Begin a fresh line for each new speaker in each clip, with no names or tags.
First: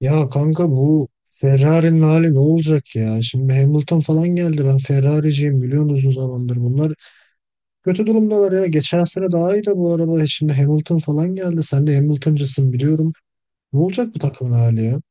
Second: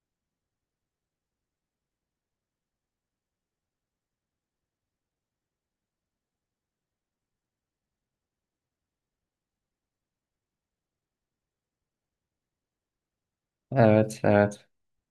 Ya kanka bu Ferrari'nin hali ne olacak ya? Şimdi Hamilton falan geldi. Ben Ferrari'ciyim biliyorsun uzun zamandır. Bunlar kötü durumdalar ya. Geçen sene daha iyi de bu araba. Şimdi Hamilton falan geldi. Sen de Hamilton'cısın biliyorum. Ne olacak
Evet,
bu takımın
evet.
hali ya?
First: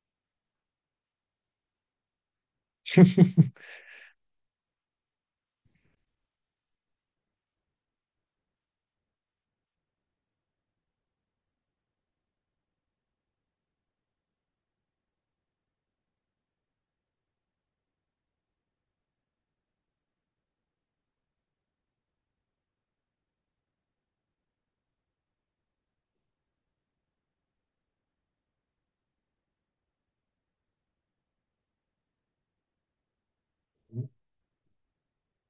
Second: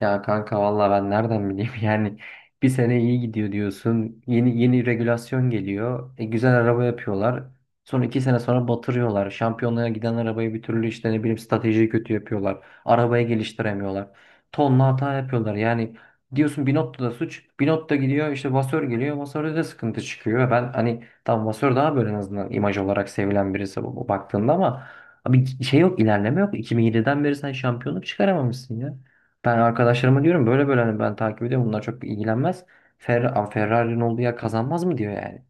Ya kanka valla ben nereden bileyim yani bir sene iyi gidiyor diyorsun yeni yeni regülasyon geliyor güzel araba yapıyorlar sonra iki sene sonra batırıyorlar şampiyonluğa giden arabayı bir türlü işte ne bileyim stratejiyi kötü yapıyorlar arabayı geliştiremiyorlar tonla hata yapıyorlar yani diyorsun Binotto da suç, Binotto da gidiyor işte Vasör geliyor, Vasör'de de sıkıntı çıkıyor. Ben hani tam Vasör daha böyle en azından imaj olarak sevilen birisi bu baktığında ama abi şey yok, ilerleme yok, 2007'den beri sen şampiyonluk çıkaramamışsın ya. Ben arkadaşlarıma diyorum böyle böyle, hani ben takip ediyorum, bunlar çok ilgilenmez. Ferrari'nin olduğu yer kazanmaz mı diyor yani.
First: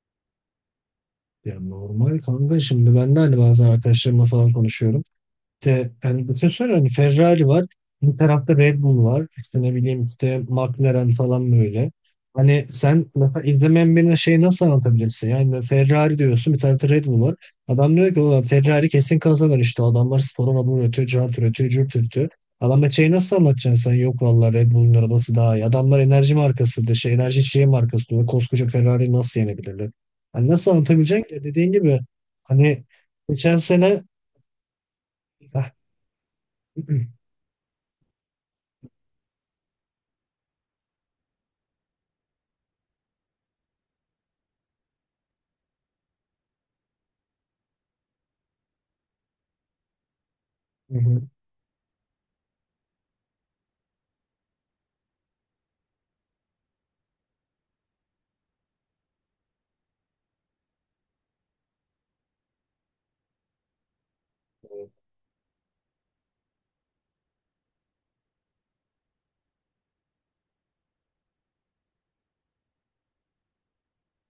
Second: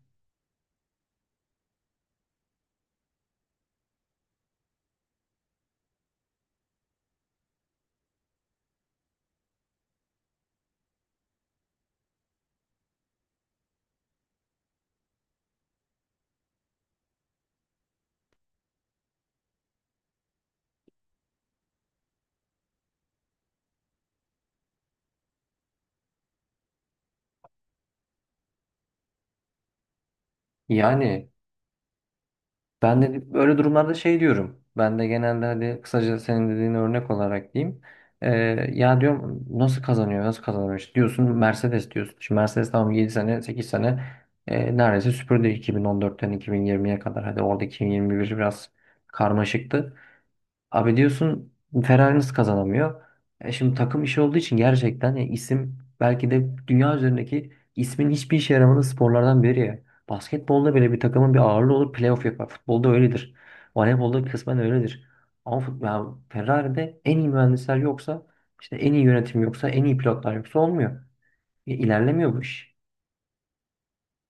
Ya normal kanka şimdi ben de hani bazen arkadaşlarımla falan konuşuyorum. İşte yani düşünsene hani Ferrari var. Bir tarafta Red Bull var. İşte ne bileyim işte McLaren falan böyle. Hani sen mesela izlemeyen birine şeyi nasıl anlatabilirsin? Yani Ferrari diyorsun, bir tarafta Red Bull var. Adam diyor ki ulan Ferrari kesin kazanır işte. Adamlar sporun adını üretiyor, cart üretiyor, cürt üretiyor. Adama şeyi nasıl anlatacaksın sen? Yok vallahi Red Bull'un arabası daha iyi. Adamlar enerji markası da şey enerji içeceği markası diyor. Koskoca Ferrari nasıl yenebilirler? Hani nasıl
Yani
anlatabileceksin ki? Dediğin gibi hani
ben de
geçen
böyle durumlarda
sene
şey diyorum. Ben de genelde hadi kısaca senin dediğin örnek olarak diyeyim. Ee, ya diyorum nasıl kazanıyor, nasıl kazanıyor, işte diyorsun Mercedes diyorsun. Şimdi Mercedes tamam, 7 sene 8 sene neredeyse süpürdü 2014'ten 2020'ye kadar. Hadi orada 2021 biraz karmaşıktı. Abi
Hı.
diyorsun Ferrari nasıl kazanamıyor? E şimdi takım işi olduğu için gerçekten ya isim belki de dünya üzerindeki ismin hiçbir işe yaramadığı sporlardan biri ya. Basketbolda bile bir takımın bir ağırlığı olur, playoff yapar. Futbolda öyledir. Voleybolda kısmen öyledir. Ama ya Ferrari'de en iyi mühendisler yoksa, işte en iyi yönetim yoksa, en iyi pilotlar yoksa olmuyor. Ya İlerlemiyor bu iş.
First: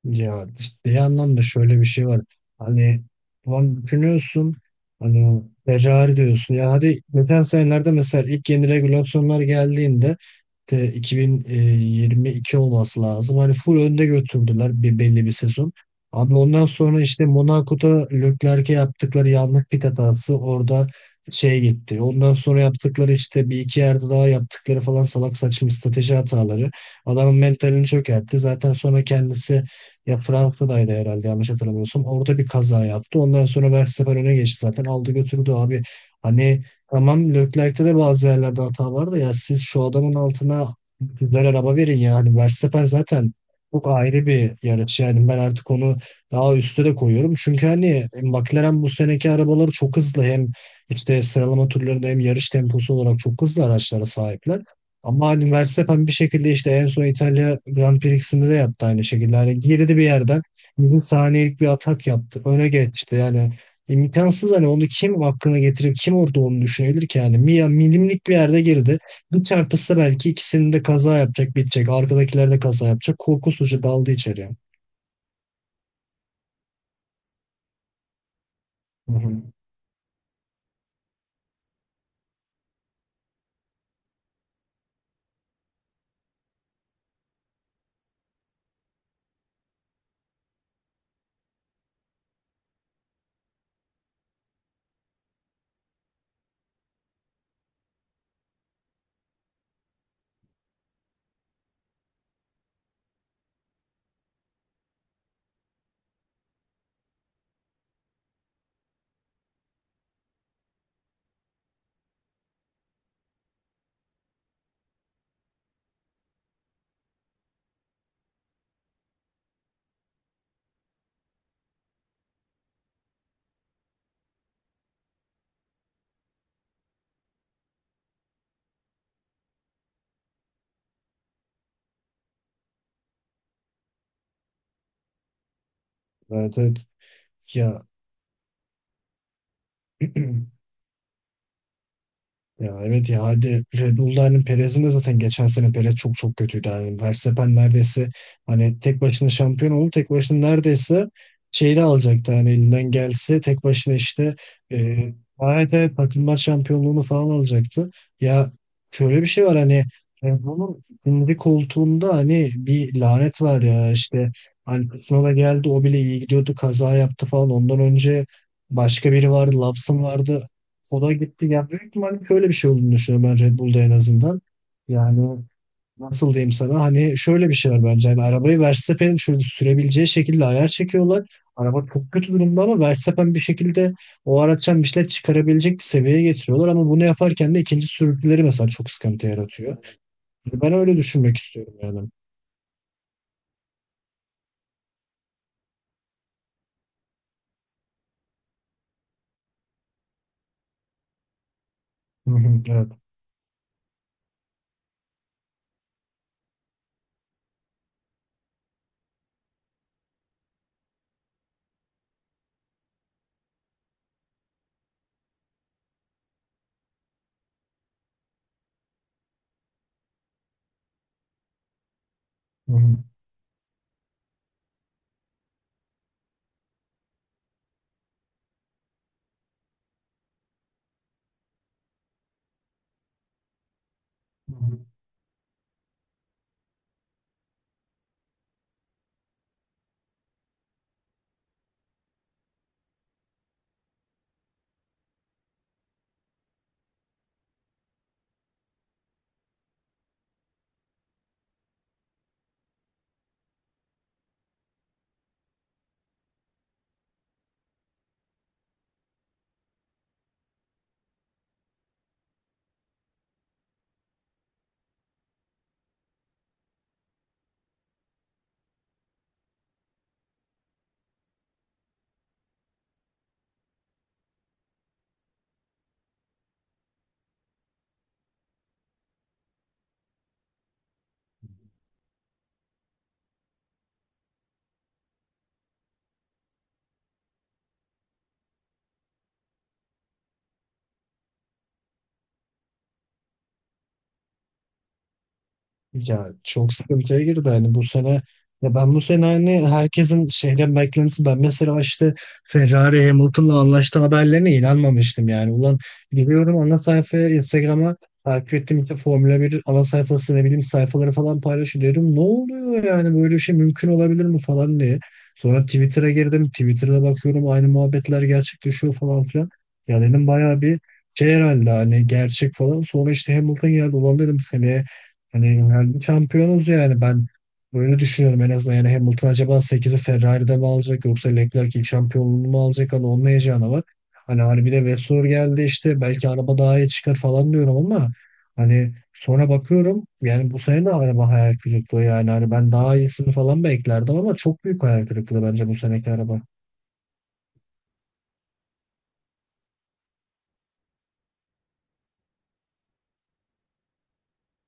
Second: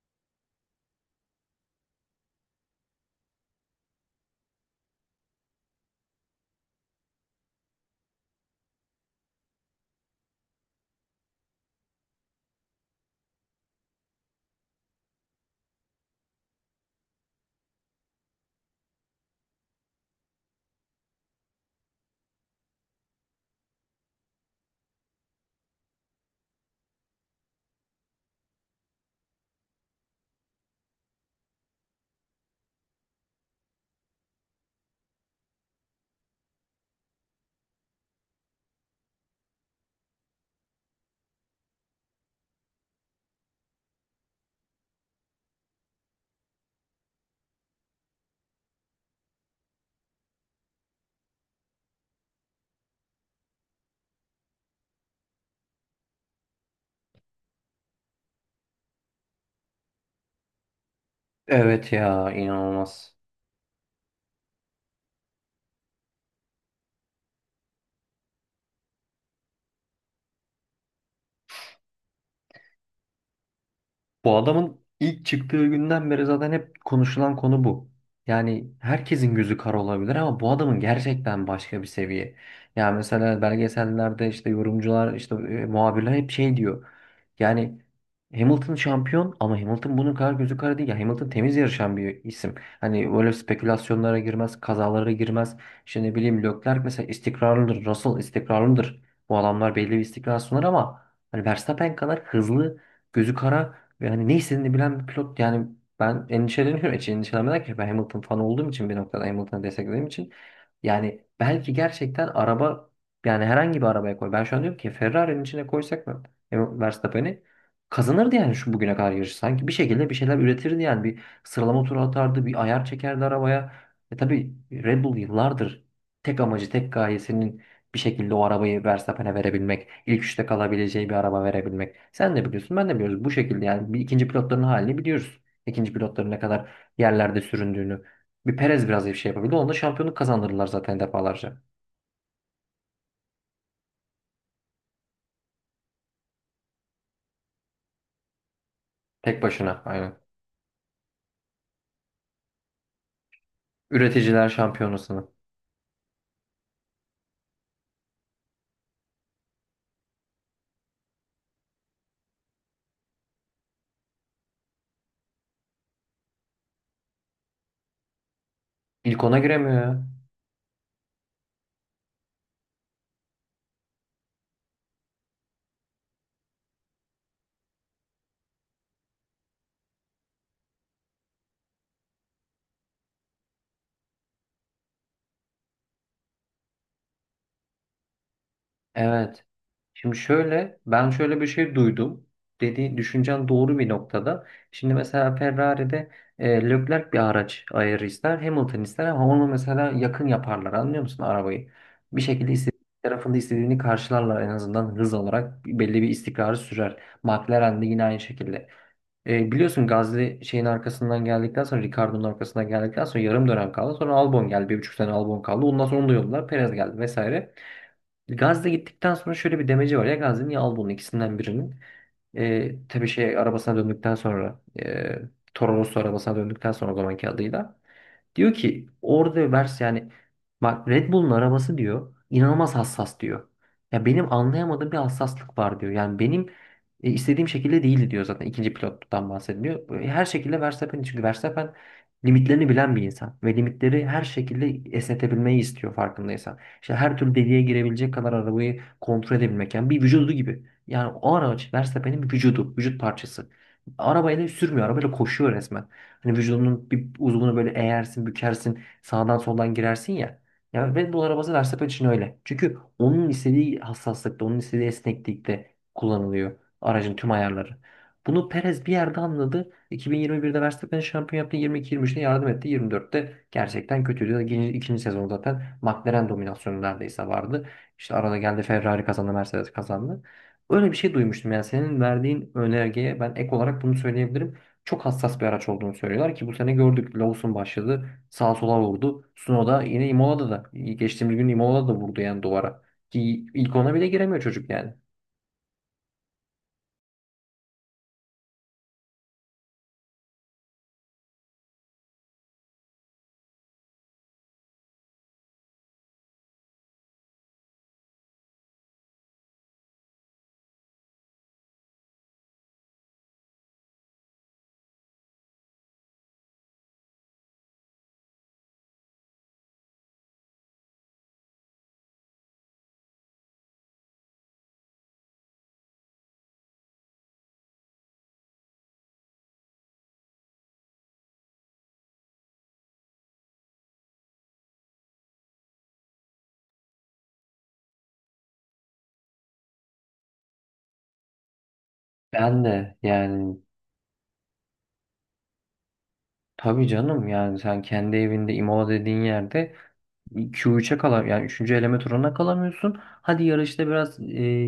Ya ciddi anlamda şöyle bir şey var. Hani ulan düşünüyorsun hani Ferrari diyorsun. Ya hadi geçen senelerde mesela ilk yeni regülasyonlar geldiğinde de 2022 olması lazım. Hani full önde götürdüler bir belli bir sezon. Abi ondan sonra işte Monaco'da Leclerc'e yaptıkları yanlış pit hatası orada şey gitti. Ondan sonra yaptıkları işte bir iki yerde daha yaptıkları falan salak saçma strateji hataları. Adamın mentalini çökertti. Zaten sonra kendisi ya Fransa'daydı herhalde yanlış hatırlamıyorsam. Orada bir kaza yaptı. Ondan sonra Verstappen öne geçti zaten. Aldı götürdü abi. Hani tamam, Leclerc'te de bazı yerlerde hata var da ya siz şu adamın altına güzel araba verin ya. Hani Verstappen zaten çok ayrı bir yarış. Yani ben artık onu daha üste de koyuyorum. Çünkü hani McLaren bu seneki arabaları çok hızlı. Hem işte sıralama turlarında hem yarış temposu olarak çok hızlı araçlara sahipler. Ama hani Verstappen bir şekilde işte en son İtalya Grand Prix'sinde de yaptı aynı şekilde. Hani girdi bir yerden millisaniyelik bir
Evet
atak
ya,
yaptı. Öne geçti
inanılmaz.
yani. İmkansız, hani onu kim hakkına getirip kim orada onu düşünebilir ki yani. Mia milimlik bir yerde girdi. Bir çarpışsa belki ikisinin de kaza yapacak, bitecek. Arkadakiler de kaza yapacak. Korkusuzca daldı
Bu
içeriye.
adamın ilk çıktığı günden beri zaten hep konuşulan konu bu. Yani
Hı
herkesin
hı.
gözü kara olabilir ama bu adamın gerçekten başka bir seviye. Yani mesela belgesellerde işte yorumcular, işte muhabirler hep şey diyor. Yani Hamilton şampiyon ama Hamilton bunun kadar gözü kara değil. Ya Hamilton temiz yarışan bir isim. Hani öyle spekülasyonlara girmez, kazalara girmez. İşte ne bileyim Leclerc mesela istikrarlıdır, Russell istikrarlıdır. Bu adamlar belli bir istikrar sunar ama hani Verstappen kadar hızlı, gözü kara ve hani ne istediğini bilen bir pilot yani ben endişeleniyorum. Hiç endişelenmeden ki ben Hamilton fanı olduğum için, bir noktada Hamilton'ı desteklediğim için, yani belki gerçekten araba, yani herhangi bir arabaya koy. Ben şu an diyorum ki Ferrari'nin içine koysak mı Verstappen'i, kazanırdı yani şu bugüne kadar yarışı. Sanki bir şekilde bir şeyler üretirdi yani, bir sıralama turu atardı, bir ayar çekerdi arabaya. E tabii Red Bull yıllardır tek amacı, tek gayesinin bir şekilde o arabayı Verstappen'e verebilmek, ilk üçte kalabileceği bir araba verebilmek. Sen de biliyorsun, ben de biliyoruz. Bu şekilde yani bir ikinci pilotların halini biliyoruz. İkinci pilotların ne
Evet
kadar
evet.
yerlerde
Ya
süründüğünü. Bir Perez biraz bir şey yapabildi. Onda şampiyonluk kazandırırlar zaten defalarca.
ya evet ya hadi Red Bull'da hani Perez'in de zaten geçen sene Perez çok çok kötüydü. Yani Verstappen neredeyse hani tek başına
Tek
şampiyon
başına
oldu. Tek
aynen.
başına neredeyse şeyle alacaktı hani elinden gelse tek başına işte
Üreticiler
e,
şampiyonasını.
evet evet takımlar şampiyonluğunu falan alacaktı. Ya şöyle bir şey var hani Red Bull'un ikinci koltuğunda hani bir lanet var ya işte hani Tsunoda geldi o bile iyi gidiyordu kaza yaptı falan. Ondan önce başka
İlk
biri
ona
vardı,
giremiyor
Lawson
ya.
vardı. O da gitti. Yani büyük ihtimalle şöyle bir şey olduğunu düşünüyorum ben Red Bull'da en azından. Yani nasıl diyeyim sana hani şöyle bir şey var bence. Hani arabayı Verstappen'in şöyle sürebileceği şekilde ayar çekiyorlar. Araba çok kötü durumda ama Verstappen bir şekilde o araçtan bir şeyler çıkarabilecek bir seviyeye getiriyorlar. Ama bunu yaparken de ikinci sürücüleri mesela çok sıkıntı
Evet.
yaratıyor.
Şimdi
Yani ben
şöyle,
öyle
ben
düşünmek
şöyle bir
istiyorum
şey
yani.
duydum. Dediğin düşüncen doğru bir noktada. Şimdi mesela Ferrari'de Leclerc bir araç ayarı ister, Hamilton ister ama onu mesela yakın yaparlar. Anlıyor musun arabayı? Bir
Hı
şekilde
hı,
istediği
evet.
tarafında istediğini karşılarlar, en azından hız olarak belli bir istikrarı sürer. McLaren de yine aynı şekilde. Biliyorsun Gasly şeyin arkasından geldikten sonra, Ricardo'nun arkasından geldikten sonra yarım dönem kaldı. Sonra Albon geldi. Bir buçuk sene Albon kaldı. Ondan sonra onu da yolladılar. Perez geldi vesaire. Gazze gittikten sonra şöyle bir demeci var ya Gazze'nin ya Albon'un, ikisinden birinin.
Hı
Tabii şey arabasına döndükten sonra, Toro Rosso arabasına döndükten sonra, o zamanki adıyla. Diyor ki orada vers, yani bak, Red Bull'un arabası diyor inanılmaz hassas diyor. Ya benim
hı.
anlayamadığım bir hassaslık var diyor. Yani benim istediğim şekilde değildi diyor, zaten ikinci pilottan bahsediyor. Her şekilde Verstappen, çünkü Verstappen limitlerini bilen bir insan ve limitleri her şekilde esnetebilmeyi istiyor, farkındaysan. İşte her türlü deliğe girebilecek kadar arabayı kontrol edebilmek, yani bir vücudu gibi. Yani o araç Verstappen'in bir vücudu, vücut parçası. Arabayla sürmüyor, arabayla koşuyor resmen. Hani vücudunun bir uzvunu böyle eğersin, bükersin, sağdan soldan girersin ya. Ya Red Bull arabası Verstappen için öyle. Çünkü onun istediği hassaslıkta, onun istediği esneklikte kullanılıyor aracın tüm ayarları. Bunu Perez bir yerde anladı. 2021'de Verstappen şampiyon yaptı. 22-23'te yardım etti. 24'te gerçekten kötüydü. İkinci sezon zaten McLaren dominasyonu neredeyse vardı. İşte arada geldi, Ferrari kazandı, Mercedes kazandı. Öyle bir şey duymuştum. Yani senin verdiğin önergeye ben ek olarak bunu söyleyebilirim, çok hassas bir araç olduğunu söylüyorlar, ki bu sene gördük. Lawson başladı. Sağa sola vurdu. Sunoda yine Imola'da da. Geçtiğimiz gün Imola'da da vurdu yani duvara. Ki ilk ona bile giremiyor çocuk yani.
Ya çok sıkıntıya girdi hani bu sene. Ya ben bu sene hani herkesin şeyden beklentisi, ben mesela işte Ferrari Hamilton'la anlaştı haberlerine inanmamıştım yani. Ulan giriyorum ana sayfaya, Instagram'a, takip ettiğim işte Formula 1 ana sayfası ne bileyim sayfaları falan paylaşıyor, diyorum ne oluyor yani, böyle bir şey mümkün olabilir mi falan diye. Sonra Twitter'a girdim, Twitter'da bakıyorum aynı muhabbetler gerçekleşiyor falan filan. Ya dedim bayağı bir şey herhalde, hani gerçek falan. Sonra işte Hamilton geldi, ulan dedim seneye hani yani şampiyonuz yani, ben böyle düşünüyorum en azından. Yani Hamilton acaba sekizi Ferrari'de mi alacak, yoksa Leclerc ilk şampiyonluğunu mu alacak? Hani onun heyecanı var. Hani bir de Vettel geldi işte, belki araba daha iyi çıkar falan diyorum ama hani sonra bakıyorum yani bu sene de araba hayal kırıklığı yani. Hani
Ben
ben daha
de
iyisini
yani,
falan beklerdim ama çok büyük hayal kırıklığı bence bu seneki araba.
tabii canım, yani sen kendi evinde Imola dediğin yerde Q3'e kalam, yani 3. eleme turuna kalamıyorsun. Hadi yarışta biraz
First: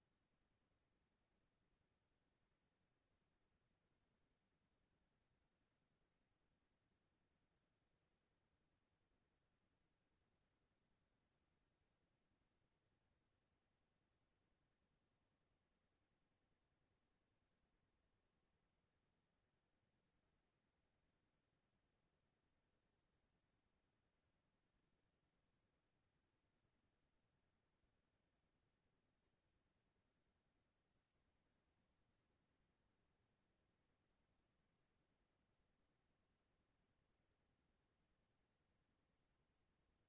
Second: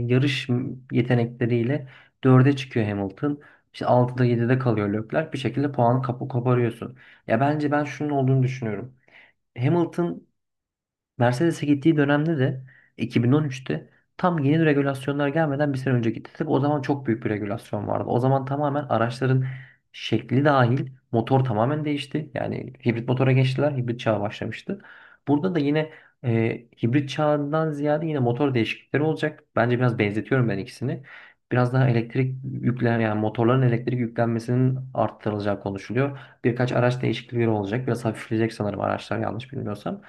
yarış yetenekleriyle dörde çıkıyor Hamilton. İşte 6'da 7'de kalıyor Leclerc. Bir şekilde puanı kapı koparıyorsun. Ya bence ben şunun olduğunu düşünüyorum. Hamilton Mercedes'e gittiği dönemde de, 2013'te, tam yeni regülasyonlar gelmeden bir sene önce gitti. Tabii o zaman çok büyük bir regülasyon vardı. O zaman tamamen araçların şekli dahil motor tamamen değişti. Yani hibrit motora geçtiler. Hibrit çağı başlamıştı. Burada da yine hibrit çağından ziyade yine motor değişiklikleri olacak. Bence biraz benzetiyorum ben ikisini. Biraz daha elektrik yüklen, yani motorların elektrik yüklenmesinin arttırılacağı konuşuluyor. Birkaç araç değişiklikleri olacak. Biraz hafifleyecek sanırım araçlar, yanlış bilmiyorsam.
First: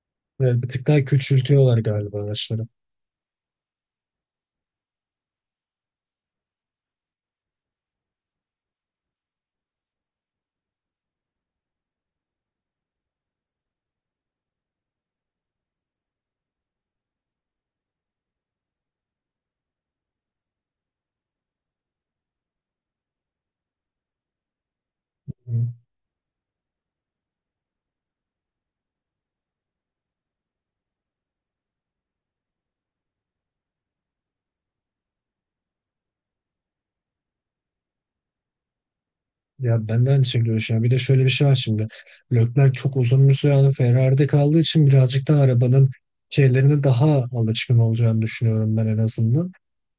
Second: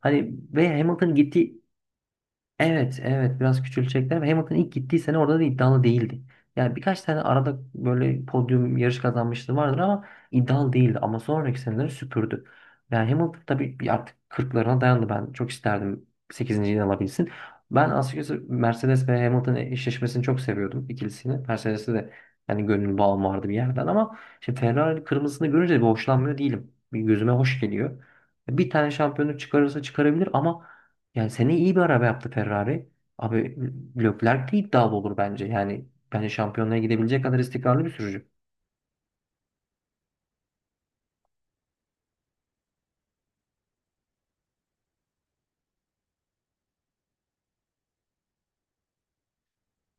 Hani
Evet, bir
ve
tık daha
Hamilton gitti.
küçültüyorlar galiba araçları.
Evet, evet biraz küçülecekler. Ama Hamilton ilk gittiği sene orada da iddialı değildi. Yani birkaç tane arada böyle podyum, yarış kazanmışlığı vardır ama iddialı değildi. Ama sonraki seneleri süpürdü. Yani Hamilton tabii bir artık kırklarına dayandı. Ben çok isterdim 8'inciyi alabilsin. Ben açıkçası Mercedes ve Hamilton eşleşmesini çok seviyordum, ikilisini. Mercedes'e de yani gönül bağım vardı bir yerden ama şimdi Ferrari kırmızısını
Hı.
görünce bir hoşlanmıyor değilim. Bir gözüme hoş geliyor. Bir tane şampiyonluk çıkarırsa çıkarabilir ama yani seneye iyi bir araba yaptı Ferrari. Abi Leclerc de iddialı olur bence. Yani bence şampiyonluğa gidebilecek kadar istikrarlı bir sürücü.
Ya ben de aynı şekilde düşünüyorum. Bir de şöyle bir şey var şimdi. Leclerc çok uzun bir süre hani Ferrari'de kaldığı için birazcık daha arabanın şeylerine daha alışkın olacağını düşünüyorum ben en azından.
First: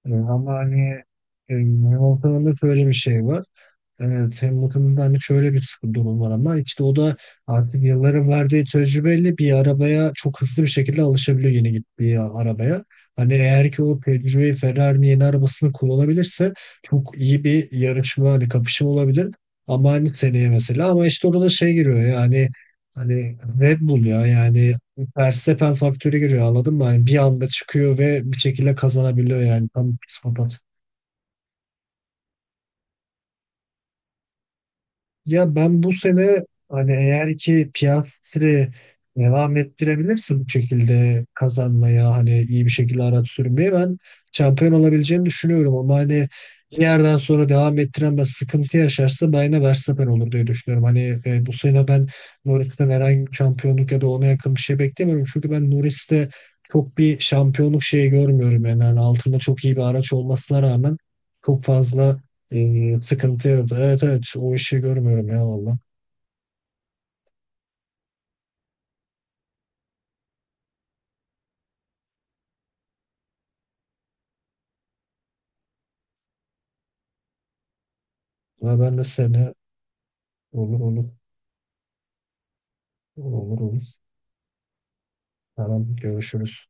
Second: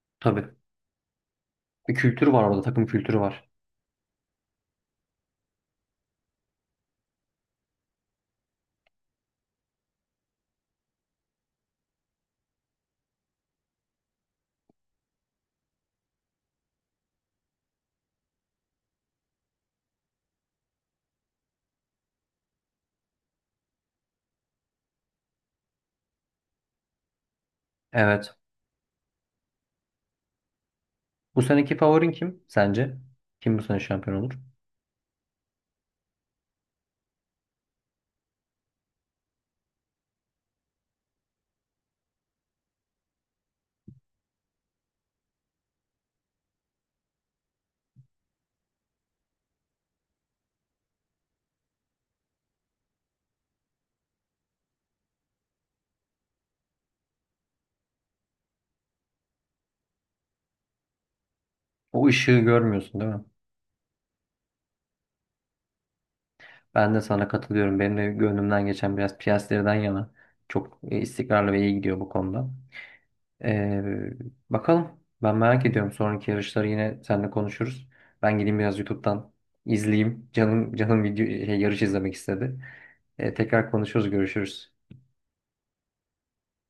Ama
Tabii.
hani
Bir kültür var
Hamilton'ın da
orada. Takım
şöyle bir
kültürü
şey var.
var.
Evet, hem bakımından hani şöyle bir sıkı durum var ama işte o da artık yılların verdiği tecrübeyle bir arabaya çok hızlı bir şekilde alışabiliyor, yeni gittiği arabaya. Hani eğer ki o tecrübeyi Ferrari'nin yeni arabasını kullanabilirse çok iyi bir yarışma, hani kapışma olabilir. Ama hani seneye mesela, ama işte orada şey giriyor yani, hani Red Bull ya yani, Verstappen faktörü giriyor, anladın mı? Hani bir anda çıkıyor ve
Evet.
bir şekilde kazanabiliyor yani, tam psikopat.
Bu seneki favorin kim sence? Kim bu sene şampiyon olur?
Ya ben bu sene hani eğer ki Piastri'yi devam ettirebilirsin bu şekilde kazanmaya, hani iyi bir şekilde araç sürmeye, ben şampiyon olabileceğini düşünüyorum ama hani bir yerden sonra devam ettiremez, sıkıntı yaşarsa ben yine Verstappen olur diye düşünüyorum. Hani bu sene ben Norris'ten herhangi bir şampiyonluk ya da ona yakın bir şey beklemiyorum. Çünkü ben Norris'te çok bir şampiyonluk şeyi görmüyorum yani. Yani altında çok iyi bir araç olmasına rağmen çok
O
fazla
ışığı görmüyorsun değil mi?
sıkıntıydı. Evet evet, o işi görmüyorum ya valla.
Ben de sana katılıyorum. Benim de gönlümden geçen biraz Piastri'den yana. Çok istikrarlı ve iyi gidiyor bu konuda. Ee, bakalım. Ben merak ediyorum. Sonraki yarışları yine seninle konuşuruz. Ben gideyim biraz
Ama ben de
YouTube'dan
seni.
izleyeyim. Canım
Olur
canım
olur,
video şey, yarış izlemek istedi.
olur
Tekrar
olur.
konuşuruz, görüşürüz.
Tamam, görüşürüz.